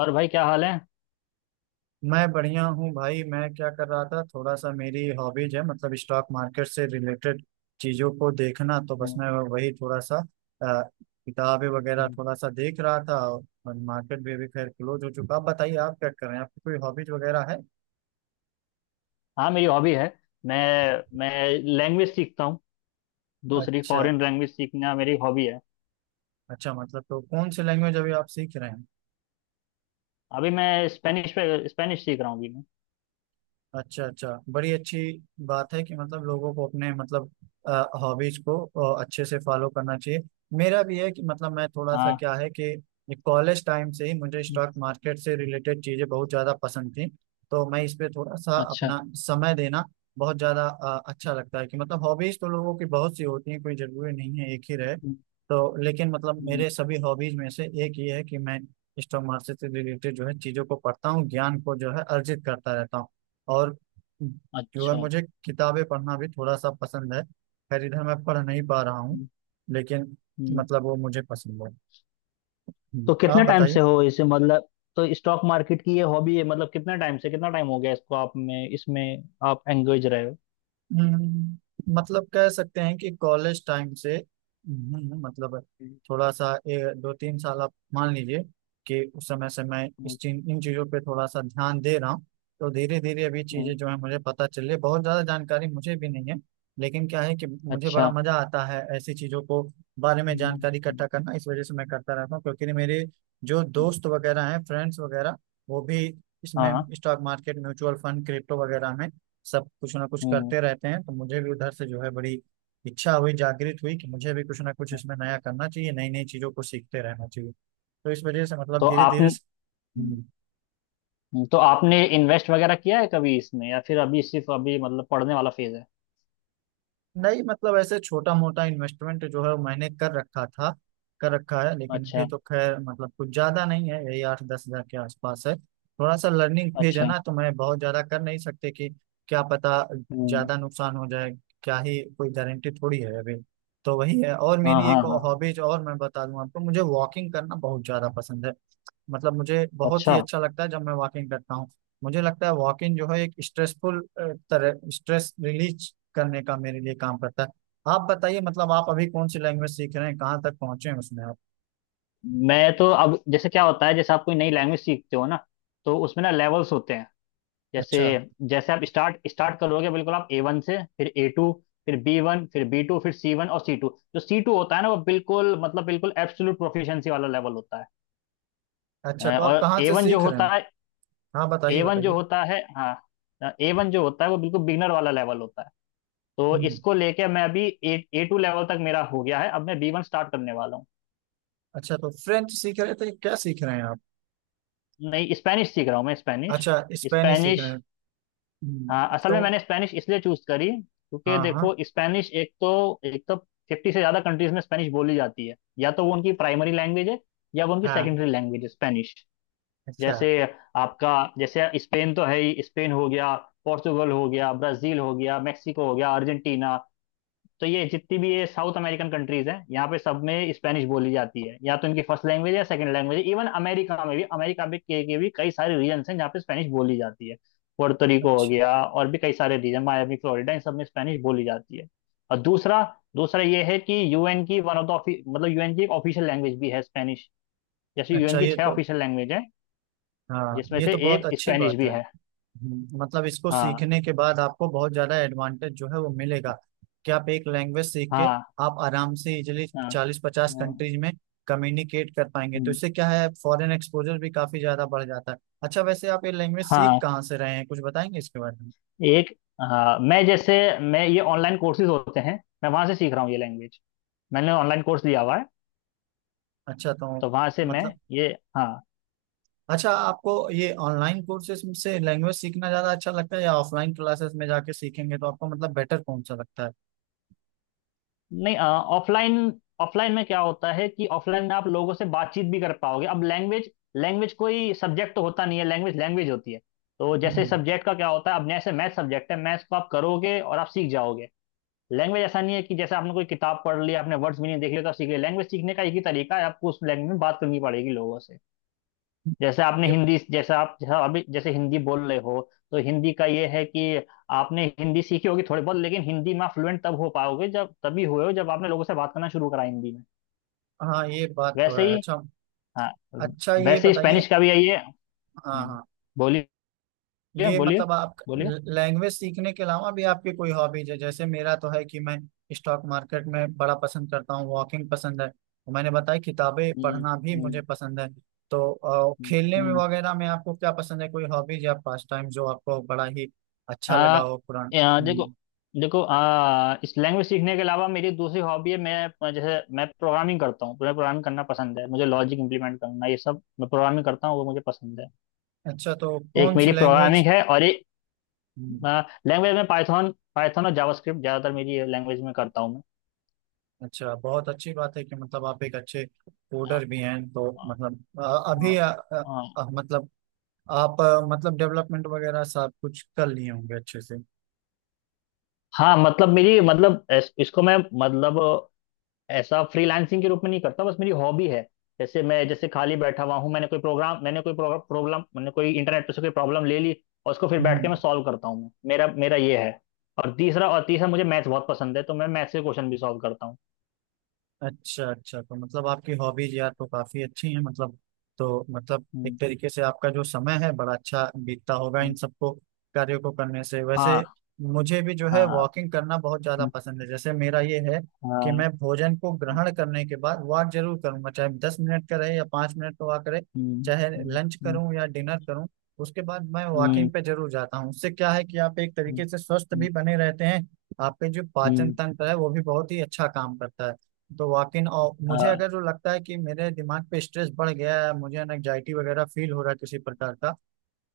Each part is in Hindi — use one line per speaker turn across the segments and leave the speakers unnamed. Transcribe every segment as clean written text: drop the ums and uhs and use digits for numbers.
और भाई, क्या हाल है?
मैं बढ़िया हूँ भाई। मैं क्या कर रहा था, थोड़ा सा मेरी हॉबीज है मतलब स्टॉक मार्केट से रिलेटेड चीज़ों को देखना। तो बस
हम्म,
मैं वही थोड़ा सा किताबें वगैरह
हम्म।
थोड़ा सा देख रहा था। और मार्केट भी अभी खैर क्लोज हो चुका। आप बताइए, आप क्या कर रहे हैं? आपकी कोई हॉबीज वगैरह है?
हाँ, मेरी हॉबी है। मैं मैं लैंग्वेज सीखता हूँ। दूसरी
अच्छा।
फॉरेन लैंग्वेज सीखना मेरी हॉबी है।
अच्छा मतलब तो कौन सी लैंग्वेज अभी आप सीख रहे हैं?
अभी मैं स्पेनिश सीख रहा हूँ अभी मैं
अच्छा, अच्छा, बड़ी अच्छी बात है कि मतलब लोगों को अपने मतलब हॉबीज को अच्छे से फॉलो करना चाहिए। मेरा भी है कि मतलब मैं थोड़ा सा
हाँ,
क्या है कि कॉलेज टाइम से ही मुझे
हम्म,
स्टॉक मार्केट से रिलेटेड चीज़ें बहुत ज़्यादा पसंद थी। तो मैं इस पे थोड़ा सा
अच्छा,
अपना समय देना बहुत ज़्यादा अच्छा लगता है कि मतलब हॉबीज तो लोगों की बहुत सी होती हैं, कोई ज़रूरी नहीं है एक ही रहे।
हम्म,
तो लेकिन मतलब
हम्म,
मेरे सभी हॉबीज में से एक ये है कि मैं स्टॉक मार्केट से रिलेटेड जो है चीज़ों को पढ़ता हूँ, ज्ञान को जो है अर्जित करता रहता हूँ। और जो है
अच्छा,
मुझे किताबें पढ़ना भी थोड़ा सा पसंद है। खैर इधर मैं पढ़ नहीं पा रहा हूँ,
हम्म,
लेकिन
हम्म।
मतलब वो मुझे पसंद है।
तो
आप
कितने टाइम
बताइए।
से हो इसे मतलब तो स्टॉक मार्केट की ये हॉबी है। मतलब कितने टाइम से कितना टाइम हो गया इसको, आप में इसमें आप एंगेज रहे हो?
मतलब कह सकते हैं कि कॉलेज टाइम से मतलब थोड़ा सा 2-3 साल आप मान लीजिए कि उस समय से मैं इस
हम्म,
चीज इन चीज़ों पे थोड़ा सा ध्यान दे रहा हूँ। तो धीरे धीरे अभी
हम्म,
चीज़ें जो है मुझे पता चल रही है। बहुत ज़्यादा जानकारी मुझे भी नहीं है, लेकिन क्या है कि मुझे बड़ा
अच्छा,
मज़ा आता है ऐसी चीज़ों को बारे में
हम्म,
जानकारी
हम्म,
इकट्ठा करना। इस वजह से मैं करता रहता हूँ, क्योंकि मेरे जो
हम्म,
दोस्त वगैरह हैं, फ्रेंड्स वगैरह, वो भी इसमें
हाँ,
stock market, mutual fund, crypto वगैरह में सब कुछ ना कुछ
हम्म,
करते रहते हैं। तो मुझे भी उधर से जो है बड़ी इच्छा हुई, जागृत हुई, कि मुझे भी कुछ ना कुछ
हम्म।
इसमें नया करना चाहिए, नई नई चीजों को सीखते रहना चाहिए। तो इस वजह से मतलब
तो
धीरे धीरे।
आपने तो आपने इन्वेस्ट वगैरह किया है कभी इसमें, या फिर अभी सिर्फ अभी, मतलब, पढ़ने वाला फेज है?
नहीं मतलब ऐसे छोटा मोटा इन्वेस्टमेंट जो है मैंने कर रखा था, कर रखा है, लेकिन भी
अच्छा,
तो खैर मतलब कुछ ज्यादा नहीं है, यही 8-10 हजार के आसपास है। थोड़ा सा लर्निंग फेज है
अच्छा,
ना, तो मैं बहुत ज्यादा कर नहीं सकते कि क्या पता
हम्म,
ज्यादा नुकसान हो जाए। क्या ही कोई गारंटी थोड़ी है अभी। तो वही है। और
हाँ,
मेरी
हाँ,
एक
हाँ,
हॉबीज और मैं बता दूं आपको, मुझे वॉकिंग करना बहुत ज्यादा पसंद है। मतलब मुझे बहुत ही
अच्छा।
अच्छा लगता है जब मैं वॉकिंग करता हूँ। मुझे लगता है वॉकिंग जो है एक स्ट्रेसफुल तरह स्ट्रेस रिलीज करने का मेरे लिए काम करता है। आप बताइए, मतलब आप अभी कौन सी लैंग्वेज सीख रहे हैं, कहाँ तक पहुंचे हैं उसमें आप?
मैं तो अब, जैसे क्या होता है, जैसे आप कोई नई लैंग्वेज सीखते हो ना, तो उसमें ना लेवल्स होते हैं। जैसे
अच्छा।
जैसे आप स्टार्ट स्टार्ट करोगे, बिल्कुल, आप A1 से, फिर A2, फिर B1, फिर B2, फिर C1 और C2। जो C2 होता है ना, वो बिल्कुल, मतलब, बिल्कुल एब्सोल्यूट प्रोफिशिएंसी वाला लेवल होता है।
अच्छा तो आप
और
कहाँ से सीख रहे हैं? हाँ
ए
बताइए,
वन जो
बताइए।
होता है हाँ, A1 जो होता है वो बिल्कुल बिगनर वाला लेवल होता है। तो
हम्म।
इसको लेके मैं अभी ए A2 लेवल तक मेरा हो गया है। अब मैं B1 स्टार्ट करने वाला हूँ।
अच्छा तो फ्रेंच सीख रहे थे, क्या सीख रहे हैं आप?
नहीं, स्पेनिश सीख रहा हूँ मैं, स्पेनिश,
अच्छा, स्पेनिश सीख रहे
स्पेनिश।
हैं।
हाँ, असल में
तो
मैंने स्पेनिश इसलिए चूज करी क्योंकि
हाँ, हाँ,
देखो, स्पेनिश, एक तो 50 से ज़्यादा कंट्रीज में स्पेनिश बोली जाती है, या तो वो उनकी प्राइमरी लैंग्वेज है या वो उनकी
हाँ।
सेकेंडरी लैंग्वेज है, स्पेनिश।
अच्छा।
जैसे आपका जैसे स्पेन तो है ही, स्पेन हो गया, पोर्तुगल हो गया, ब्राज़ील हो गया, मैक्सिको हो गया, अर्जेंटीना। तो ये जितनी भी ये साउथ अमेरिकन कंट्रीज हैं, यहाँ पे सब में स्पेनिश बोली जाती है, या तो इनकी फर्स्ट लैंग्वेज या सेकंड लैंग्वेज। इवन अमेरिका में भी, अमेरिका में के भी कई सारे रीजन्स हैं जहाँ पे स्पेनिश बोली जाती है। पोर्टोरिको हो
अच्छा।
गया, और भी कई सारे रीजन, मायामी, फ्लोरिडा, इन सब में स्पेनिश बोली जाती है। और दूसरा दूसरा ये है कि यूएन की वन ऑफ द ऑफि- मतलब, यूएन की एक ऑफिशियल लैंग्वेज भी है, स्पेनिश। जैसे यूएन
अच्छा
की
ये
6
तो,
ऑफिशियल लैंग्वेज है,
हाँ
जिसमें
ये
से
तो बहुत
एक
अच्छी
स्पेनिश
बात
भी
है।
है।
मतलब इसको
हाँ,
सीखने के बाद आपको बहुत ज्यादा एडवांटेज जो है वो मिलेगा कि आप एक लैंग्वेज सीख के
हाँ,
आप आराम से इजिली
हाँ, हाँ,
चालीस पचास
हाँ,
कंट्रीज में कम्युनिकेट कर पाएंगे। तो इससे क्या है, फॉरेन एक्सपोजर भी काफी ज्यादा बढ़ जाता है। अच्छा वैसे आप ये लैंग्वेज सीख
हाँ।
कहाँ से रहे हैं, कुछ बताएंगे इसके बारे में?
एक हाँ, मैं ये ऑनलाइन कोर्सेज होते हैं, मैं वहां से सीख रहा हूँ ये लैंग्वेज, मैंने ऑनलाइन कोर्स लिया हुआ है,
अच्छा तो
तो वहां से मैं
मतलब,
ये हाँ।
अच्छा, आपको ये ऑनलाइन कोर्सेज से लैंग्वेज सीखना ज्यादा अच्छा लगता है या ऑफलाइन क्लासेस में जाके सीखेंगे तो आपको मतलब बेटर कौन सा लगता है?
नहीं, ऑफलाइन। ऑफलाइन में क्या होता है कि ऑफलाइन में आप लोगों से बातचीत भी कर पाओगे। अब लैंग्वेज लैंग्वेज कोई सब्जेक्ट तो होता नहीं है, लैंग्वेज लैंग्वेज होती है। तो जैसे
हम्म।
सब्जेक्ट का क्या होता है, अब जैसे मैथ सब्जेक्ट है, मैथ्स को आप करोगे और आप सीख जाओगे। लैंग्वेज ऐसा नहीं है कि जैसे आपने कोई किताब पढ़ ली, आपने वर्ड्स भी नहीं देख लिया तो आप सीख लिया। लैंग्वेज सीखने का एक ही तरीका है, आपको उस लैंग्वेज में बात करनी पड़ेगी लोगों से। जैसे आपने
ये-
हिंदी जैसा आप जैसा अभी जैसे हिंदी बोल रहे हो, तो हिंदी का ये है कि आपने हिंदी सीखी होगी थोड़ी बहुत, लेकिन हिंदी में आप फ्लुएंट तब हो पाओगे, जब तभी हुए हो जब आपने लोगों से बात करना शुरू करा हिंदी में।
हाँ ये बात तो
वैसे
है।
ही,
अच्छा।
हाँ,
अच्छा ये
वैसे ही
बताइए।
स्पेनिश का भी यही है।
हाँ,
हम्म,
हाँ।
बोलिए,
ये
बोलिए,
मतलब आप
बोलिए,
लैंग्वेज सीखने के अलावा भी आपकी कोई हॉबीज है? जैसे मेरा तो है कि मैं स्टॉक मार्केट में बड़ा पसंद करता हूँ, वॉकिंग पसंद है, मैंने बताया किताबें
हम्म,
पढ़ना भी
हम्म,
मुझे पसंद है। तो
हम्म,
खेलने
हम्म।
में वगैरह में आपको क्या पसंद है, कोई हॉबीज या पास टाइम जो आपको बड़ा ही
आ,
अच्छा लगा हो
आ, देखो
पुराना?
देखो इस लैंग्वेज सीखने के अलावा मेरी दूसरी हॉबी है, मैं प्रोग्रामिंग करता हूँ, मुझे प्रोग्रामिंग करना पसंद है, मुझे लॉजिक इंप्लीमेंट करना, ये सब मैं प्रोग्रामिंग करता हूँ, वो मुझे पसंद है।
अच्छा तो
एक
कौन सी
मेरी
लैंग्वेज?
प्रोग्रामिंग है, और एक,
हम्म,
लैंग्वेज में पाइथन पाइथन और जावास्क्रिप्ट, ज़्यादातर मेरी लैंग्वेज में करता हूँ।
अच्छा, बहुत अच्छी बात है कि मतलब आप एक अच्छे
मैं
कोडर भी हैं, तो
अ,
मतलब अभी
अ, अ,
मतलब आप मतलब डेवलपमेंट वगैरह सब कुछ कर लिए होंगे अच्छे से।
हाँ, मतलब, मेरी, मतलब इस- इसको मैं मतलब ऐसा फ्रीलांसिंग के रूप में नहीं करता, बस मेरी हॉबी है। जैसे खाली बैठा हुआ हूँ, मैंने कोई इंटरनेट पे से कोई प्रॉब्लम ले ली, और उसको फिर बैठ के मैं
हम्म।
सॉल्व करता हूँ, मैं मेरा मेरा ये है। और तीसरा, मुझे मैथ्स बहुत पसंद है, तो मैं मैथ्स के क्वेश्चन भी सॉल्व करता हूँ।
अच्छा। अच्छा तो मतलब आपकी हॉबीज यार तो काफी अच्छी हैं मतलब, तो मतलब एक
हम्म,
तरीके से आपका जो समय है बड़ा अच्छा बीतता होगा इन
हम्म,
सबको कार्यों को करने से। वैसे
हाँ,
मुझे भी जो है
हाँ,
वॉकिंग करना बहुत ज्यादा
हम्म,
पसंद है। जैसे मेरा ये है कि
हाँ,
मैं भोजन को ग्रहण करने के बाद वॉक जरूर करूंगा, चाहे 10 मिनट का रहे या 5 मिनट का वॉक रहे।
हम्म,
चाहे
हम्म,
लंच
हम्म,
करूं या डिनर करूं, उसके बाद मैं
हम्म,
वॉकिंग पे जरूर जाता हूँ। उससे क्या है कि आप एक
हम्म,
तरीके से स्वस्थ भी
हम्म,
बने रहते हैं, आपके जो पाचन
हम्म,
तंत्र है वो भी बहुत ही अच्छा काम करता है। तो वाकिन और मुझे
हाँ,
अगर जो लगता है कि मेरे दिमाग पे स्ट्रेस बढ़ गया है, मुझे एनजाइटी वगैरह फील हो रहा है किसी प्रकार का,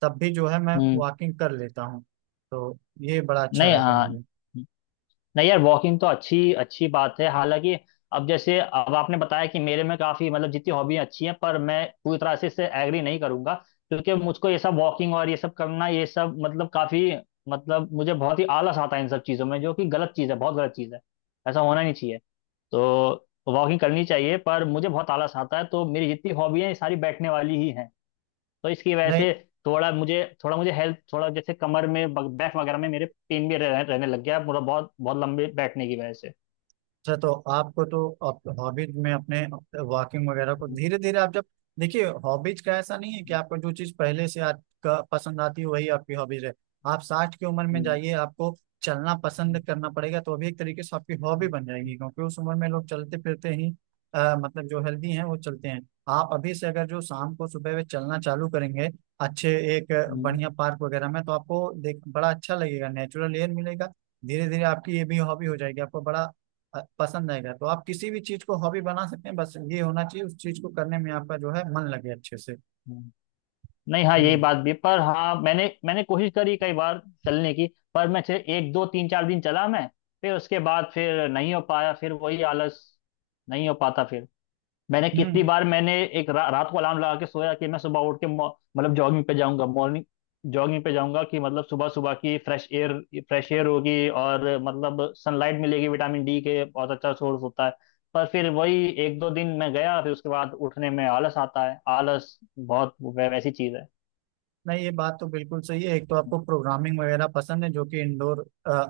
तब भी जो है मैं
हम्म।
वॉकिंग कर लेता हूँ। तो ये बड़ा अच्छा
नहीं,
रहता है
हाँ।
मेरे लिए।
नहीं यार, वॉकिंग तो अच्छी अच्छी बात है, हालांकि। अब आपने बताया कि मेरे में काफी, मतलब, जितनी हॉबी अच्छी हैं, पर मैं पूरी तरह से इससे एग्री नहीं करूंगा, क्योंकि मुझको ये सब वॉकिंग और ये सब करना, ये सब मतलब काफी, मतलब मुझे बहुत ही आलस आता है इन सब चीजों में, जो कि गलत चीज है, बहुत गलत चीज है, ऐसा होना नहीं चाहिए। तो वॉकिंग करनी चाहिए, पर मुझे बहुत आलस आता है, तो मेरी जितनी हॉबी है, सारी बैठने वाली ही है। तो इसकी वजह
नहीं।
से थोड़ा मुझे, हेल्थ थोड़ा, जैसे कमर में, बैक वगैरह में मेरे पेन भी रहने लग गया पूरा, बहुत बहुत लंबे बैठने की वजह से।
अच्छा तो आपको तो, आप हॉबीज में अपने वॉकिंग वगैरह को
हम्म,
धीरे धीरे आप जब, देखिए हॉबीज का ऐसा नहीं है कि आपको जो चीज पहले से आपका पसंद आती है वही आपकी हॉबीज है। आप 60 की उम्र में
हम्म,
जाइए, आपको चलना पसंद
हम्म,
करना पड़ेगा। तो अभी एक तरीके से आपकी हॉबी बन जाएगी, क्योंकि उस उम्र में लोग चलते फिरते ही मतलब जो हेल्दी हैं वो चलते हैं। आप अभी से अगर जो शाम को सुबह वे चलना चालू करेंगे अच्छे एक
हम्म,
बढ़िया पार्क वगैरह में, तो आपको देख बड़ा अच्छा लगेगा, नेचुरल एयर मिलेगा। धीरे धीरे आपकी ये भी हॉबी हो जाएगी, आपको बड़ा पसंद आएगा। तो आप किसी भी चीज को हॉबी बना सकते हैं, बस ये होना चाहिए उस चीज को करने में आपका जो है मन लगे अच्छे से।
हम्म। नहीं, हाँ, यही
हम्म
बात भी, पर हाँ, मैंने मैंने कोशिश करी कई बार चलने की, पर मैं सिर्फ एक दो तीन चार दिन चला मैं, फिर उसके बाद फिर नहीं हो पाया, फिर वही आलस, नहीं हो पाता फिर। मैंने कितनी
हम्म
बार, मैंने एक रात को अलार्म लगा के सोया कि मैं सुबह उठ के मतलब जॉगिंग पे जाऊंगा, मॉर्निंग जॉगिंग पे जाऊंगा, कि मतलब सुबह सुबह की फ्रेश एयर, होगी, और मतलब सनलाइट मिलेगी, विटामिन D के बहुत अच्छा सोर्स होता है। पर फिर वही एक दो दिन मैं गया, फिर उसके बाद उठने में आलस आता है, आलस बहुत वैसी चीज है।
नहीं ये बात तो बिल्कुल सही है। एक तो आपको प्रोग्रामिंग वगैरह पसंद है जो कि इंडोर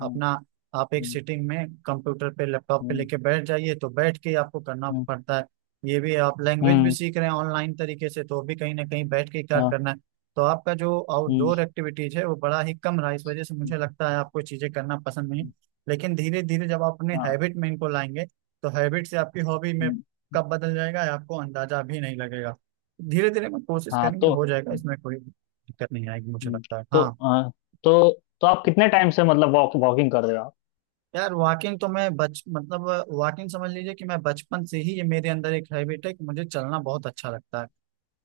हम्म,
आप एक
हम्म,
सिटिंग में कंप्यूटर पे लैपटॉप पे
हम्म,
लेके बैठ जाइए तो बैठ के ही आपको करना
हम्म,
पड़ता है। ये भी आप
हम्म,
लैंग्वेज भी
हम्म,
सीख रहे हैं ऑनलाइन तरीके से, तो भी कहीं ना कहीं बैठ के ही कार्य
हाँ,
करना है। तो आपका जो
हम्म,
आउटडोर एक्टिविटीज है वो बड़ा ही कम रहा, इस वजह से
हम्म,
मुझे लगता है आपको चीजें करना पसंद नहीं। लेकिन धीरे धीरे जब आप अपने
हाँ,
हैबिट में इनको लाएंगे, तो हैबिट से आपकी हॉबी में
हम्म,
कब बदल जाएगा आपको अंदाजा भी नहीं लगेगा। धीरे धीरे मैं कोशिश
हाँ
करेंगे
तो,
हो जाएगा, इसमें कोई दिक्कत नहीं आएगी मुझे
हम्म,
लगता है।
तो
हाँ।
तो तो आप कितने टाइम से, मतलब वॉकिंग कर रहे हो आप?
यार वॉकिंग तो मैं बच मतलब वॉकिंग समझ लीजिए कि मैं बचपन से ही, ये मेरे अंदर एक हैबिट है कि मुझे चलना बहुत अच्छा लगता है।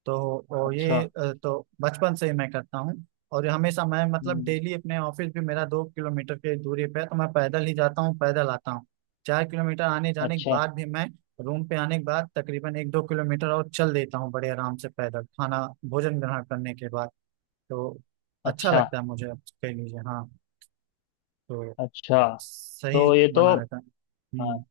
तो और
अच्छा,
ये तो बचपन से ही मैं करता हूँ। और ये हमेशा मैं मतलब
हम्म,
डेली अपने ऑफिस भी, मेरा 2 किलोमीटर की दूरी पे है तो मैं पैदल ही जाता हूँ, पैदल आता हूँ। 4 किलोमीटर आने जाने के
अच्छा,
बाद भी मैं रूम पे आने के बाद तकरीबन 1-2 किलोमीटर और चल देता हूँ बड़े आराम से पैदल, खाना भोजन ग्रहण करने के बाद। तो अच्छा
अच्छा,
लगता है मुझे कह लीजिए। हाँ तो
अच्छा,
सही
तो ये तो,
बना रहता है।
हाँ,
हम्म।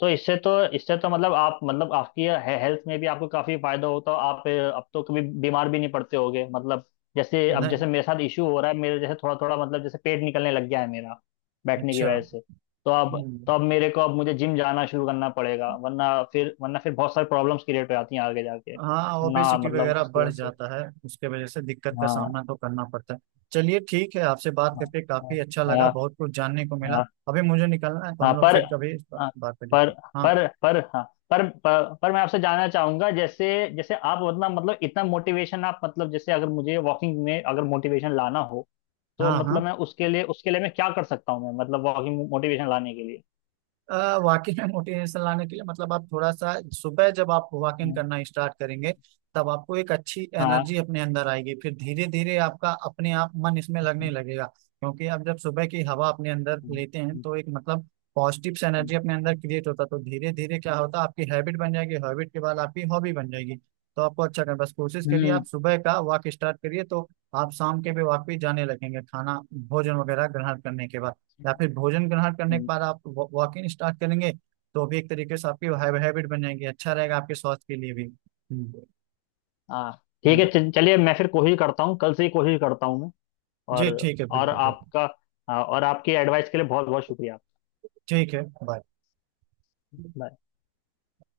तो इससे तो, मतलब आप, मतलब, आपकी हेल्थ में भी आपको काफी फायदा होता है। अब तो कभी बीमार भी नहीं पड़ते होगे, मतलब। जैसे अब,
नहीं।
जैसे मेरे साथ इशू हो रहा है, मेरे जैसे थोड़ा थोड़ा, मतलब, जैसे पेट निकलने लग गया है मेरा, बैठने की
अच्छा।
वजह से। तो अब, तो
हम्म।
अब मेरे को अब मुझे जिम जाना शुरू करना पड़ेगा, वरना फिर, बहुत सारी प्रॉब्लम्स क्रिएट हो जाती हैं आगे जाके।
हाँ,
ना,
ओबेसिटी
मतलब
वगैरह
उसकी
बढ़
वजह से।
जाता है, उसके वजह से दिक्कत का सामना
हाँ,
तो करना पड़ता है। चलिए ठीक है, आपसे बात
हाँ,
करके
हाँ,
काफी अच्छा लगा,
हाँ,
बहुत कुछ जानने को मिला।
हाँ,
अभी मुझे निकलना है, तो
हाँ,
हम लोग
पर,
फिर कभी इस
हाँ,
बात पे
पर
देखते हैं। हाँ।
पर पर हाँ, पर मैं आपसे जानना चाहूंगा, जैसे जैसे आप मतलब इतना मोटिवेशन आप, मतलब, जैसे अगर मुझे वॉकिंग में अगर मोटिवेशन लाना हो, तो
हाँ।
मतलब
हाँ।
मैं उसके लिए, मैं क्या कर सकता हूँ मैं, मतलब वॉकिंग मोटिवेशन लाने के लिए?
वाकई में मोटिवेशन लाने के लिए मतलब आप थोड़ा सा सुबह जब आप वॉकिंग
हम्म,
करना स्टार्ट करेंगे, तब आपको एक अच्छी
हाँ,
एनर्जी अपने अंदर आएगी, फिर धीरे धीरे आपका अपने आप मन इसमें लगने
हम्म,
लगेगा, क्योंकि आप जब सुबह की हवा अपने अंदर लेते हैं तो एक मतलब पॉजिटिव से
हम्म,
एनर्जी अपने अंदर क्रिएट होता है। तो धीरे धीरे क्या होता है, आपकी हैबिट बन जाएगी, हैबिट के बाद आपकी हॉबी बन जाएगी। तो आपको अच्छा करना बस, कोशिश करिए,
हम्म,
आप सुबह का वॉक स्टार्ट करिए, तो आप शाम के भी वॉक पे जाने लगेंगे खाना भोजन वगैरह ग्रहण करने के बाद, या फिर भोजन ग्रहण करने के
हम्म,
बाद आप वॉकिंग स्टार्ट करेंगे तो भी एक तरीके से आपकी हैबिट बन जाएंगी, अच्छा रहेगा आपके स्वास्थ्य के लिए भी। हम्म,
हाँ। ठीक है,
हाँ।
चलिए, मैं फिर कोशिश करता हूँ, कल से ही कोशिश करता हूँ मैं।
जी
और
ठीक है,
और
बिल्कुल बिल्कुल।
आपका हाँ, और आपकी एडवाइस के लिए बहुत बहुत शुक्रिया।
ठीक है, बाय।